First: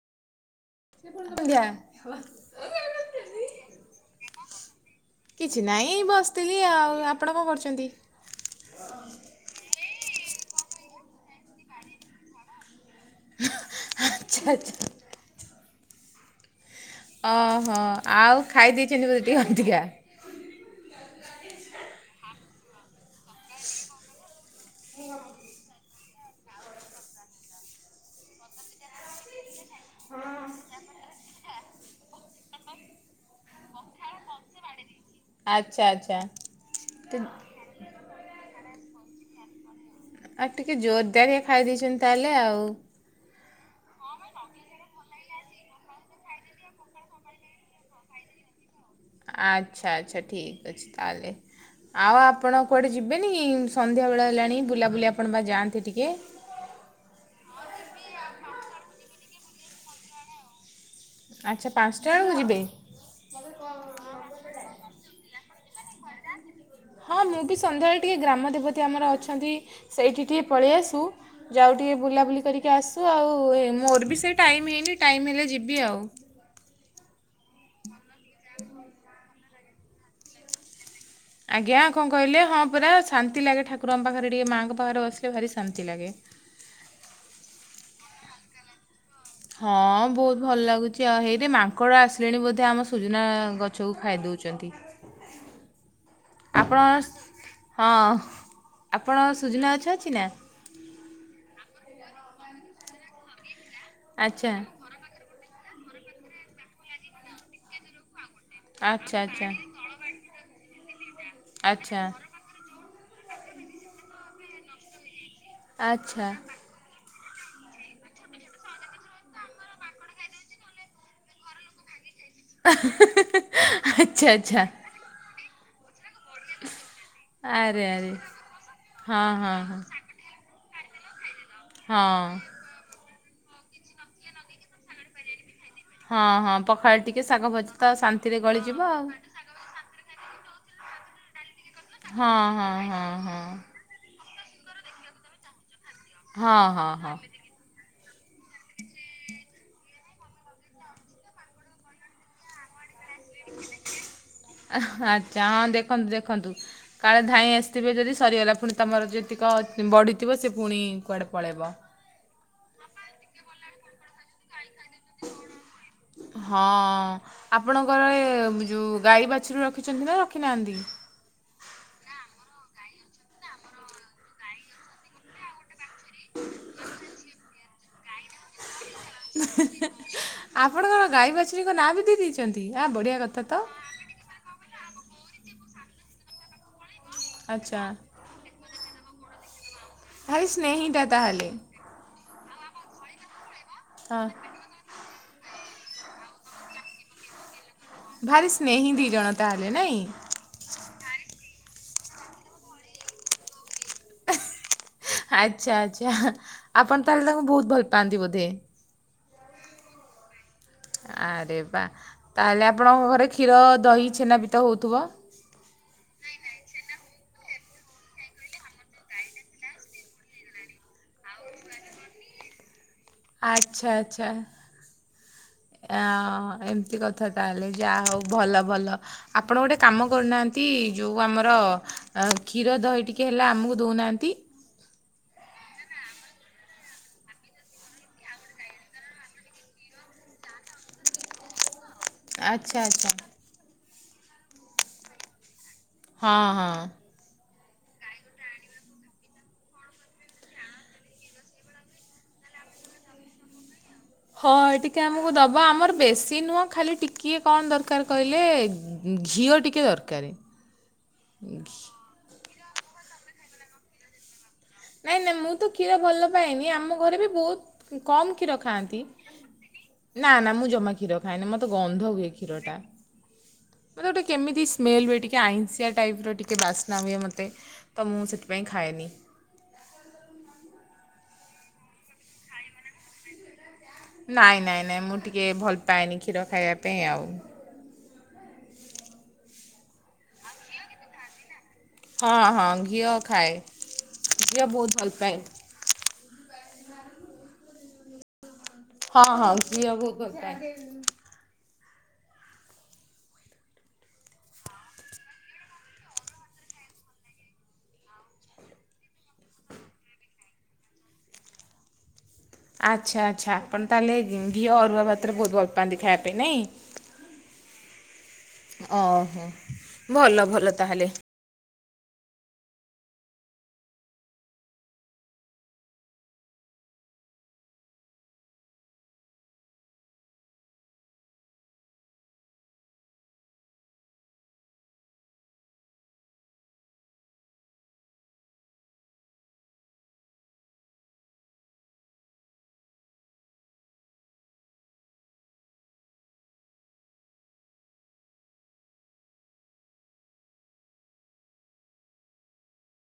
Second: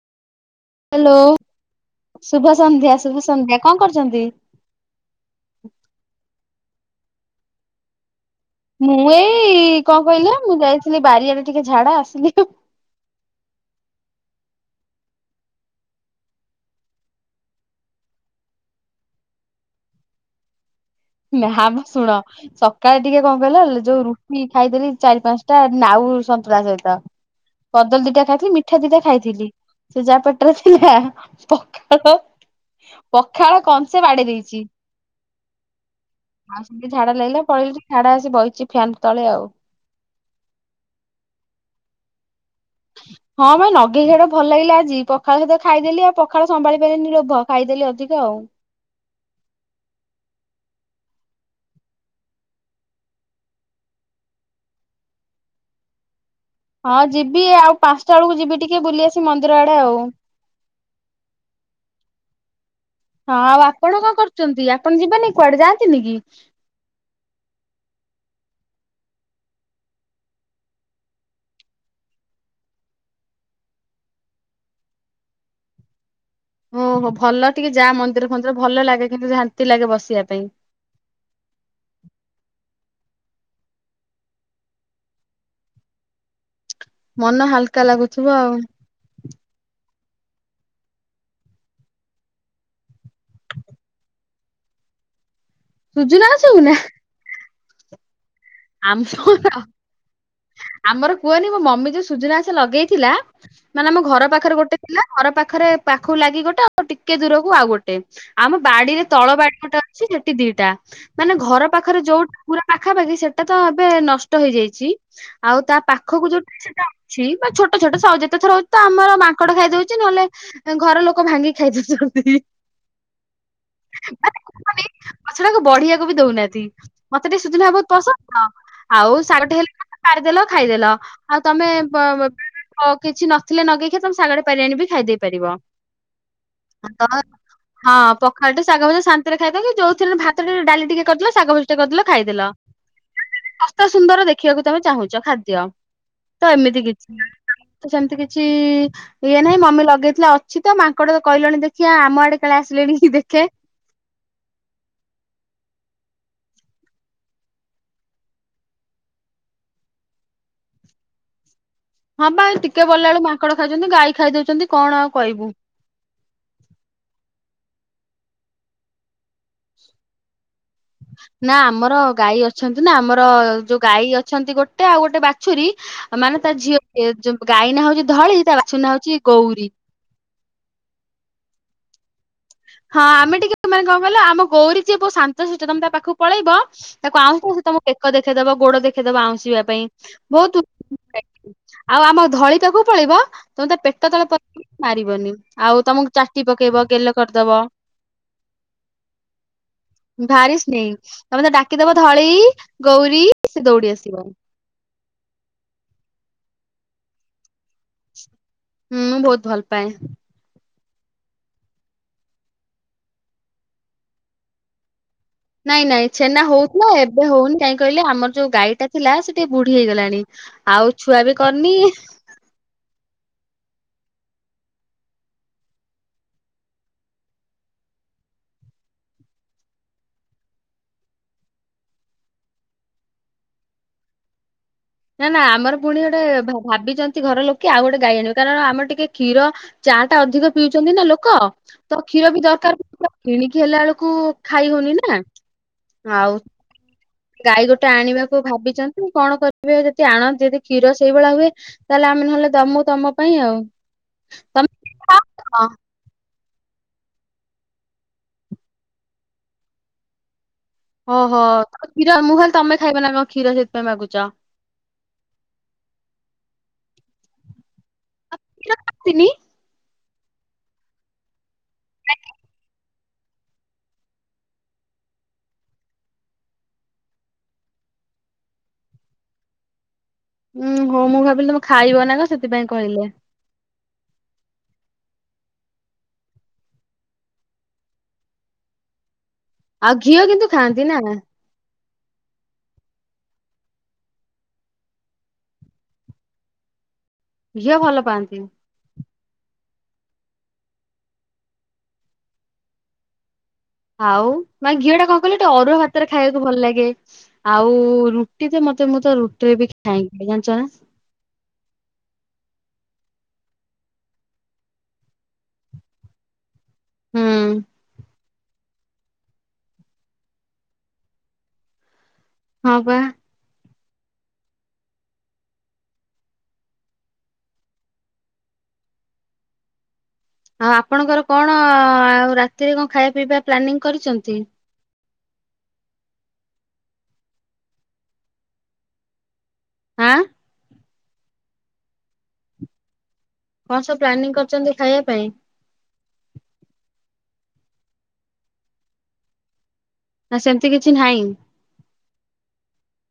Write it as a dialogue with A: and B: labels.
A: Hello
B: ସନ୍ଧ୍ୟା
A: ଶୁଭ ସନ୍ଧ୍ୟା ଶୁଭ ସନ୍ଧ୍ୟା। କଣ କରୁଚନ୍ତି?
B: କିଛି ନାହିଁ ବସିଥିଲି ଆଉ। ଆପଣ କଣ କରୁଚନ୍ତି?
A: ମୁଁ ଏଇ କଣ କହିଲେ ମୁଁ ଯାଇଥିଲି ବାରିଆଡେ ଟିକେ ଝାଡା ଆସିଲି ଆଉ
B: ଆଚ୍ଛା ଆଚ୍ଛା। ଓହୋ। ଆଉ ଖାଇ ଦେଇଚନ୍ତି ବୋଧେ ଟିକେ ଅଧିକା?
A: ନା ମ ଶୁଣ ସକାଳେ ଟିକେ କଣ କହିଲ ଯୋଉ ରୁଟି ଖାଇଦେଲି ଚାରି ପାଞ୍ଚଟା ନାଉ ସନ୍ତୁରା ସହିତ। କଦଳ ଦିଟା ଖାଇଥିଲି ମିଠା ଦିଟା ଖାଇଥିଲି ସେ ଜା ପେଟରେ ଥିଲା ପଖାଳ ପଖାଳ କସେ ବାଡେଇ ଦେଇଚି।
B: ଆଚ୍ଛା ଆଚ୍ଛା।
A: ଆଉ ସେମତି ଝାଡା
B: ତ
A: ଲାଗିଲା ପଳେଇଲି ଟିକେ ଝାଡା ଆସି ବଇଚି ଫ୍ୟନ୍ ତଳେ ଆଉ।
B: ଆଉ ଟିକେ ଜୋରଦାରିଆ ଖାଇ ଦେଇଚନ୍ତି ତାହେଲେ ଆଉ?
A: ହଁ ମ ନଗେଇ ଖିଆ ଟା ଭଲ ଲାଗିଲା ଆଜି ପଖାଳ ସହିତ ଖାଇଦେଲି ଆଉ ପଖାଳ ସମ୍ଭାଳି ପାରିଲିନି ଲୋଭ। ଖାଇଦେଲି ଅଧିକା ଆଉ
B: ଆଚ୍ଛା ଆଚ୍ଛା ଠିକ୍ ଅଛି ତାହେଲେ। ଆଉ ଆପଣ କୁଆଡ଼େ ଯିବେନି ସନ୍ଧ୍ୟାବେଳ ହେଲାଣି ବୁଲାବୁଲି ଆପଣ ବା ଯାଆନ୍ତି ଟିକେ
A: ହଁ ଯିବି ଆଉ ପାଞ୍ଚଟା ବେଳକୁ ଯିବି ଟିକେ ବୁଲି ଆସି ମନ୍ଦିର ଆଡେ ଆଉ
B: ଆଚ୍ଛା ପାଞ୍ଚଟା ବେଳକୁ ଯିବେ?
A: ହଁ ଆଉ ଆପଣ କଣ କରୁଛନ୍ତି ଆପଣ ଯିବେନି କୁଆଡେ ଯାଆନ୍ତିନି କି?
B: ହଁ ମୁଁ ବି ସନ୍ଧ୍ୟାବେଳେ ଟିକିଏ ଗ୍ରାମ ଦେବତୀ ଆମର ଅଛନ୍ତି ସେଇଠି ଟିକିଏ ପଳେଇ ଆସୁ ଯାଉ ଟିକେ ବୁଲାବୁଲି କରିକି ଆସୁ ଆଉ ମୋର ବି ସେ ଟାଇମ୍ ହେଇନି ଟାଇମ୍ ହେଲେ ଯିବି ଆଉ।
A: ଓ ହୋ ଭଲ ଟିକେ ଯା ମନ୍ଦିର ମନ୍ଦିର ଭଲ ଲାଗେ କିନ୍ତୁ ଶାନ୍ତି ଲାଗେ ବସିବା ପାଇଁ।
B: ଆଜ୍ଞା କଣ କହିଲେ ହଁ ପୁରା ଶାନ୍ତି ଲାଗେ ଠାକୁରଙ୍କ ପାଖରେ ଟିକେ ମାଆଙ୍କ ପାଖରେ ବସିଲେ ଭାରି ଶାନ୍ତି ଲାଗେ।
A: ମନ ହାଲକା ଲାଗୁଥିବ ଆଉ।
B: ହଁ ବହୁତ ଭଲ ଲାଗୁଛି ଆଉ ହେଇରେ ମାଙ୍କଡ ଆସିଲେଣି ବୋଧେ ଆମ ସୁଜନା ଗଛ ଛଉ ଖାଇ ଦେଉଛନ୍ତି
A: [inaudible] ଛୁଉଁ ନା।
B: ଆପଣ ହଁ
A: ଆମ
B: ଆପଣ ସୁଜନା ଗଛ ଅଛି ନା?
A: ଆମର କୁହନି ମୋ ମମି ଯୋଉ ସୁଜନା ଆଛ ଲଗେଇଥିଲା ମାନେ ଆମ ଘର
B: ଆଚ୍ଛା
A: ପାଖରେ ଗୋଟେ ଥିଲା ଘର ପାଖରେ ପାଖକୁ ଲାଗି ଗୋଟେ ଆଉ ଟିକେ ଦୂରକୁ ଆଉ ଗୋଟେ ଆମ ବାଡିରେ
B: ଆଚ୍ଛା
A: ତଳ
B: ଆଚ୍ଛା
A: ବାଡି ଗୋଟେ ଅଛି ସେଠି ଦିଟା ମାନେ ଘର ପାଖରେ
B: ଆଚ୍ଛା
A: ଯୋଉଟା ପୁରା ପାଖାପାଖି ସେଟା ତ ଏବେ ନଷ୍ଟ ହେଇଯାଇଛି ଆଉ ତା ପାଖକୁ
B: ଆଚ୍ଛା।
A: ଯୋଉଟା ସେଟା ଅ ବା ଛୋଟ ଛୋଟ ସ ଯେତେ ଥର ହଉଛି ତ ଆମର ମାଙ୍କଡ ଖାଇଦଉଛି ନହେଲେ ଘର ଲୋକ ଭାଙ୍ଗି ଖାଇଦଉଛୁ। ଆଉକୁହନି ଗଛଡାକୁ ବଢିଆ ବି ଦଉନାହାନ୍ତି ମତେ ଟିକେ ସୁଜନା
B: ଆରେ
A: ବହୁତ
B: ଆରେ
A: ପସନ୍ଦ ଆଉ
B: ହଁ
A: ଶାଗେ
B: ହଁ
A: ହେଲା
B: ହଁ
A: ପାରିଦେଲ ଖାଇଦେଲ ଆଉ ତମେ
B: ହଁ
A: ହଉ କିଛି ନଥିଲେ ନଗେଇକି ତମେ ସାଗଡେ ପାରି ଆଣ ବି ଖାଇଦେଇ ପାରିବ।
B: ହଁ ହଁ ପଖାଳ
A: ତ
B: ଟିକେ ଶାଗ ଭଜା ତ
A: ହଁ
B: ଶାନ୍ତିରେ
A: ପଖାଳଟ
B: ଗଳିଯିବ
A: ସାଗ ବ ଶନ୍ତରେ ଖାଇଦ ଯଉରେ ଭାତ ଟେ ଡାଲି ଟିକେ କରିଦେ ସ ଶାଗ ଭଜି ଟାଦେଲ
B: ଆଉ
A: ଖାଇଦଲ।
B: ହଁ ହଁ ହଁ।
A: ଅ ସୁନ୍ଦର ଦେଖିବାକୁ ତମେ ଚାହୁଁଛ ଖାଦ୍ୟ। ତ
B: ହଁ
A: ଏମିତି
B: ହଁ
A: କିଛି
B: ହଁ।
A: ସେମିତି କିଛି ଇଏ ନାହିଁ ମମି ଲଗେଇଥିଲେ ଆଉ। ସେ ତ ମାଙ୍କଡ ତ କହିଲଣି ଦେଖିବାଆ ଆମ ଆଡେ କାଳେ ଆସିଲେଣି କି ଦେଖେ।
B: ଆଚ୍ଛା ହଁ ଦେଖନ୍ତୁ ଦେଖନ୍ତୁ। କାଳେ ଧାଇଁ ଆସିଥିବେ ଯଦି ସରିଗଲା, ପୁଣି ତୁମର ଯେତିକ ବଢ଼ିଥିବ ସେ ପୁଣି କୁଆଡ଼େ ପଳାଇବ।
A: ହଁ ବା ଟିକେ ଗଲାଆଳକୁ ମାଙ୍କଡ ଖାଇଦେଉଛନ୍ତି ଗାଈ ଖାଇଦଉଛନ୍ତି କଣ ଆଉ କହିବୁ।
B: ହଁ ଆପଣଙ୍କର ଯୋଉ ଗାଈ ବାଛୁରି ରଖିଛନ୍ତି ନା ରଖିନାହାନ୍ତି?
A: ନା ଆମର ଗାଈ ଅଛନ୍ତି ନା ଆମର ଯୋଉ ଗାଈ ଅଛନ୍ତି ଗୋଟେ ଆଉ ଗୋଟେ ବାଛୁରୀ ମାନେ ତା ଝିଅ ଏ-ଯ ଗାଈ ନା ହଉଛି ଧଳି ତା ବାଛୁରି ନା ହଉଛି ଗୌରୀ।
B: ଆପଣଙ୍କର ଗାଈ ବାଛୁରୀଙ୍କ ନାଁ ବି ଦେଇ ଦେଇଛୁ।
A: ହଁ ଆମେ ଟିକେ ମାନେ କଣ କହିଲ ଆମ ଗୌରୀ ଯିଏ ବହୁତ ଶାନ୍ତ ଶିଷ୍ଟ ତମେ ତା ପାଖକୁ ପଳେଇବ ତାକୁ ଆଉ କହୁ
B: ଆଚ୍ଛା
A: ବେକ ଦେଖେଇଦବ ଗୋଡ ଦେଖେଇଦବ ଆଉଁସିବା ପାଇଁ
B: ଭାରି
A: ବହୁତ,
B: ସ୍ନେହିଟା ତାହେଲେ
A: ଆଉ ଆମ ଧଳି ପାଖକୁ ପଳେଇିବ ତମେ ତା ପେଟ
B: ହଁ
A: ତଳେ ପ ମାରିବନି ଆଉ ତମକୁ ଚାଟି ପକେଇବ ଗେଲ କରିଦବ।
B: ଭାରି ସ୍ନେହୀ ଦି ଜଣ ତା ହେଲେ ନାଇଁ?
A: ଭାରି ସ୍ନେହୀ ତମେ ତାକୁ ଡାକିଦବ ଧଳି ଗୌରୀ ସେ ଦୌଡି ଆସିବ।
B: ଆଚ୍ଛା ଆଚ୍ଛା ଆପଣ ତାହେଲେ ତାଙ୍କୁ ବହୁତ ଭଲ ପାଆନ୍ତି ବୋଧେ?
A: ହୁଁ ମୁଁ ବହୁତ ଭଲ ପାଏ।
B: ଆରେ ବା ତାହେଲେ ଆପଣଙ୍କ ଘରେ କ୍ଷୀର ଦହି ଛେନା ବି ତ ହଉଥିବ?
A: ନାଇଁ ନାଇଁ ଛେନା ହଉଥିଲା ଏବେ ହଉନି କାଇହିଁ କହିଲେ ଆମର ଯୋଉ ଗାଈଟା ଥିଲା ସେ ଟିକେ ବୁଢୀ ହେଇଗଲାଣି। ଆଉ ଛୁଆ ବି କରିନି।
B: ଆଚ୍ଛା ଆଚ୍ଛା। ଆ ଏମିତି କଥା ତାହେଲେ ଯାହା ହଉ ଭଲ ଭଲ। ଆପଣ ଗୋଟେ କାମ କରୁନାହାଁନ୍ତି ଯଉଁ ଆମର ଅ କ୍ଷୀର ଦହି ଟିକଏ ହେଲେ ଆମକୁ ଦଉନାହାନ୍ତି?
A: ନା ନା ଆମର ପୁଣି ଗୋଟେ ଭ ଭାବିଚନ୍ତି ଘର ଲୋକେ ଆଉ ଗୋଟେ ଗାଇ ଆଣିବେ କାରଣ ଆମର ଟିକେ କ୍ଷୀର ଚା ଟା ଅଧିକ ପିଉଚନ୍ତି ନା ଲୋକ ତ କ୍ଷୀର ବି
B: ଆଚ୍ଛା
A: ଦରକାର
B: ଆଚ୍ଛା
A: ପ କିଣିକି ଚି ହେଲା ବେଳକୁ ଖାଇ ହଉନି ନା। ଆଉ
B: ହଁ ହଁ।
A: ଗାଈ ଗୋଟେ ଆଣିବାକୁ ଭାବିଚନ୍ତି କଣ କରିବେ ଯଦି ଆଣନ୍ତି ଯଦି କ୍ଷୀର ସେଇଭଳିଆ ହୁଏ ତାହେଲେ ଆମେ ନହେଲେ ଦମୁ ତମ ପାଇଁ ଆଉ। ତମେ
B: ହଁ ଟିକେ
A: ଖାଅ ନା
B: ଆମକୁ
A: କଣ
B: ଦବା ଆମର ବେଶୀ ନୁହଁ ଖାଲି ଟି କିଏ କଣ ଦରକାର କହିଲେ ଘି ଘିଅ ଟିକେ ଦରକାର।
A: ଓହୋ
B: ଘି-
A: କ୍ଷୀର ମୁଁ ଭାବିଲି ତମେ ଖାଇବ ନା କଣ କ୍ଷୀର ସେଇଥିପାଇଁ ମାଗୁଚ।
B: ନାଇଁ ଲ ମୁଁ ତ କ୍ଷୀର ଭଲ ପାଏନି ଆମ ଘରେ ବି ବହୁତ କମ୍ କ୍ଷୀର ଖାଆନ୍ତି, ନା ନା ମୁଁ ଜମା କ୍ଷୀର ଖାଏନି। ମତ ତ ଗନ୍ଧ ହୁଏ କ୍ଷୀରଟା। ମତେ ଗୋଟେ କେମିତି ସ୍ମେଲ ହୁଏ ଟିକେ ଆଇଁସିଆ ଟାଇପ ର ଟିକେ ବାସ୍ନା ହୁଏ ମତେ। ତ ମୁଁ ସେଥିପାଇଁ ଖାଏନି।
A: ଉୁଁ ହଉ ମୁଁ ଭାବିଲି ତମେ ଖାଇବ ନା କ ସେଥିପାଇଁ କହିଲେ।
B: ନାଇଁ ନାଇଁ ନାଇଁ ମୁଁ ଟିକେ ଭଲ ପାଏନି କ୍ଷୀର ଖାଇବା ପାଇଁ ଆଉ।
A: ଆଉ ଘିଅ କିନ୍ତୁ ଖାଆନ୍ତି ନା?
B: ହଁ ହଁ ଘିଅ ଖାଏ। ଘିଅ ବହୁତ ଭଲ ପାଏ।
A: ଝିଅ ଭଲ ପାଆନ୍ତି?
B: ହଁ ହଁ ଘିଅ ବହୁତ ଭଲପାଏ।
A: ଆଉ ନାଇଁ ଘିଅ ଟା କଣ କହିଲେ ଟିକେ ଅରୁଆ ଭାତରେ ଖାଇବାକୁ ଭଲ ଲାଗେ। ଆଉ ରୁଟି ତ ମତେ ମୁଁ ତ ରୁଟିରେ ବି ଖାଏନି ଜାଣିଚ ନା?
B: ଆଚ୍ଛା ଆଚ୍ଛା ଆପଣ ତାହେଲେ ଘିଅ ଅରୁଆ ଭାତରେ ବହୁତ ଭଲ ପାଆନ୍ତି ଖାଇବା ପାଇଁ ନାଇଁ?
A: ହୁଁ।
B: ଓହୋ ଭଲ ଭଲ ତାହେଲେ।
A: ହଁ ପା। ଆଉ ଆପଣଙ୍କର କଣ ଆଉ ରାତିରେ କଣ ଖାଇବା ପିଇବା ପ୍ଲାନିଂ କରିଚନ୍ତି? ଆଁ? କଣ ସବୁ ପ୍ଲାନିଂ କରିଚନ୍ତି ଖାଇବା ପାଇଁ? ନା ସେମିତି କିଛି ନାହିଁ।